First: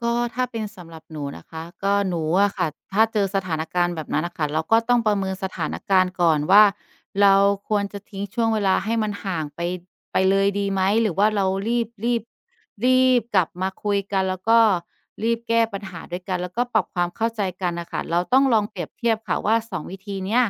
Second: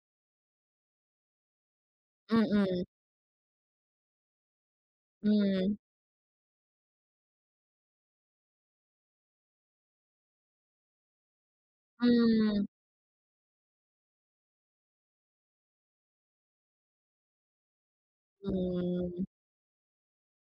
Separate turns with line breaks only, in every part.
ก็ถ้าเป็นสำหรับหนูนะคะ ก็หนู
อื
อะค่ะ
อ ๆ
ถ้าเจอสถานการณ์แบบนั้นอะค่ะ เราก็ต้องประเ
อ
ม
ื
ินสถาน
ม
การณ์ก่อนว่าเราควรจะทิ้งช่วงเวลาให้มันห่างไป ไปเลยดีไหม หรือว่าเรารีบ
อ
รีบ
ืม
รีบกลับมาคุยกัน แล้วก็รีบแก้ปัญหาด้วยกัน แล้วก็ปรับความเข้าใจกันน่ะค่ะ เราต้อ
อ
งลองเปรียบเทียบ
ืม
ค่ะว่า 2 วิธีเนี้ย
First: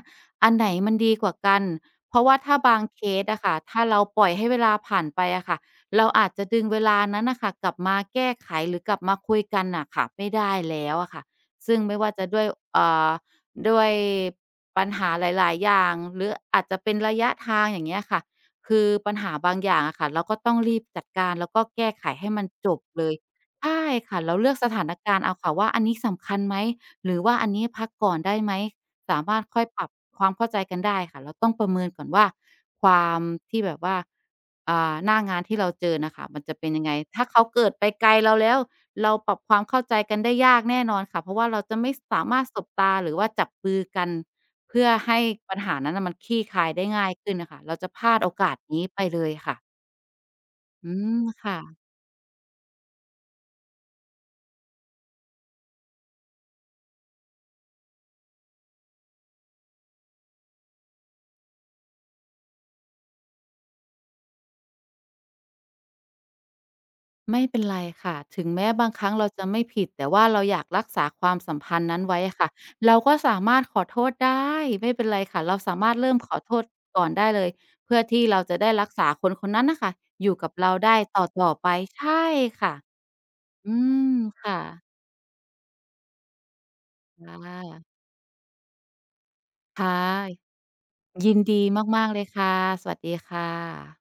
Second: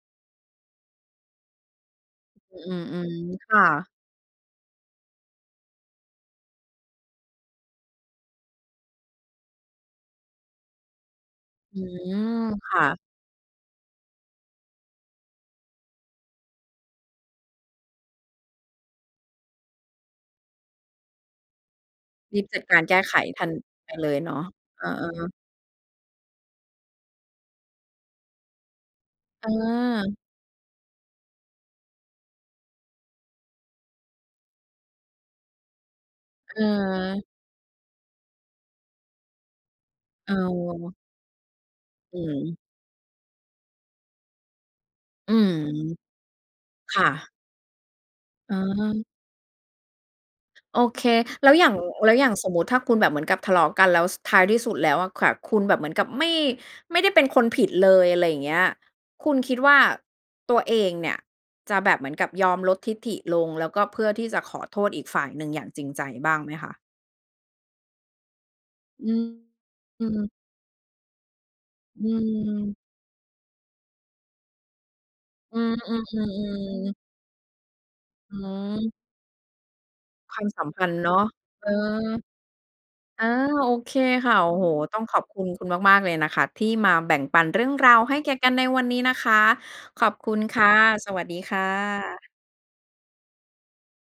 อันไหนมันดีกว่ากัน เพราะว่าถ้
อ
า
ื
บางเค
ม
ส
ๆ
อะ
ๆ
ค
ค
่ะ
่ะ
ถ้าเราปล่อยให้เวลาผ่านไปอะค่ะ เราอาจจะดึงเวลานั้นน่ะค่ะกลับมาแก้ไขหรือกลับมาคุยกันน่ะค่ะไม่ได้แล้วอะค่ะ ซึ
อ
่
ื
งไม่ว่าจะด
ม
้วย
ค่
อ
ะ
่า ด้วยปัญหาหลาย ๆ อย่างหรืออาจจะเป็นระยะทาง อย่างเงี้ยอะค่ะ คือปัญหาบางอย่างอะค่ะเราก็ต้องรีบจัดการแล้วก็แก้ไขให้
รี
มั
บ
น
จัด
จ
กา
บ
รแก้
เล
ไข
ย
ทัน
ใช่
ไปเล
ค
ย
่ะ
เ
เ
น
ร
า
า
ะ
เลือกสถ
เออ
านการณ์เอ
ๆ
าค่ะว่าอันนี้สำคัญไหม หรือว่าอันนี้พักก่อนได้ไหม สามารถ
เ
ค่อยปรับ
ออ
ความเข้าใจกันได้ค่ะ เราต้องประเมินก่อนว่า ความที่แบบว่า อ่า หน้างานที่เราเจอน่ะค่ะมันจะ
อือ
เป็นยังไง ถ้าเขาเกิดไปไกลเราแล้ว เราปรับความเข้าใจกันไ
เ
ด้ยากแน่
ออ
นอนค่ะ เพราะว่าเราจะไม่ส
อื
ามารถ
ม
สบตา หรือว่าจับมือกันเพื่อให้
อืม
ปัญหานั้นอะมันคลี่คลายได้
ค
ง
่
่ายข
ะ
ึ้นอะค่ะ เราจะพลาดโอก
อ
า
๋
สนี้ไป
อ
เลยค่ะ
โอ
อื
เค
ม
แ
ค
ล้
่
วอย่าง
ะ
แล้วอย่างสมมุติถ้าคุณแบบเหมือนกับทะเลาะกันแล้ว ส ท้ายที่สุดแล้วอะแขวะ คุณแบบเหมือนกับไม่ ไม่ได้เป็นคนผิดเลย อะไรอย่างเงี้ย คุณคิดว่าตัวเองเนี่ยจะแบบเหมือนกับยอมลดทิฐิลง แล้วก็เพื่อที่จะขอโทษอีกฝ่ายหนึ่งอย่างจริงใจบ้างไหมคะ?
ไม่เป็นไรค่ะ ถึงแม้บางค
อ
ร
ื
ั้งเ
ม
ราจะไม่ผิด แ
อื
ต่ว่า
ม
เราอยากรักษาความสัมพันธ์นั้
อื
นไว้อะค่ะ
ม
เราก็สามารถขอโทษ ได้ ไม่เป็นไรค่ะ เร
อ
า
ือ
สามารถเริ่มขอโทษ
ๆ ๆ ๆ
ก่อนได้เลย เพื่อที่เราจะได้รัก
หือ
ษาคนคนนั้นน่ะค่ะอย
ค
ู่
วา
ก
ม
ับ
ส
เ
ั
ร
ม
า
พั
ไ
น
ด
ธ
้
์เนา
ต
ะ
่อ
เ
ๆ ไ
ออ
ป ใช่ ค่ะ
อา โ
อ
อ
ื
เค
ม
ค่ะ
ค
โอ
่
้โฮ
ะ
ต้องขอบคุณคุณมาก ๆ เลยนะคะที่มาแบ่งปัน
ค่
เรื่อง
ะ
ราวให้แก่กันในวันนี้นะคะ
ค่ะ
ขอบคุณ ค่ะ สวัส
ยิ
ดี
นด
ค่
ีมาก ๆ เลย
ะ
ค่ะ สวัสดีค่ะ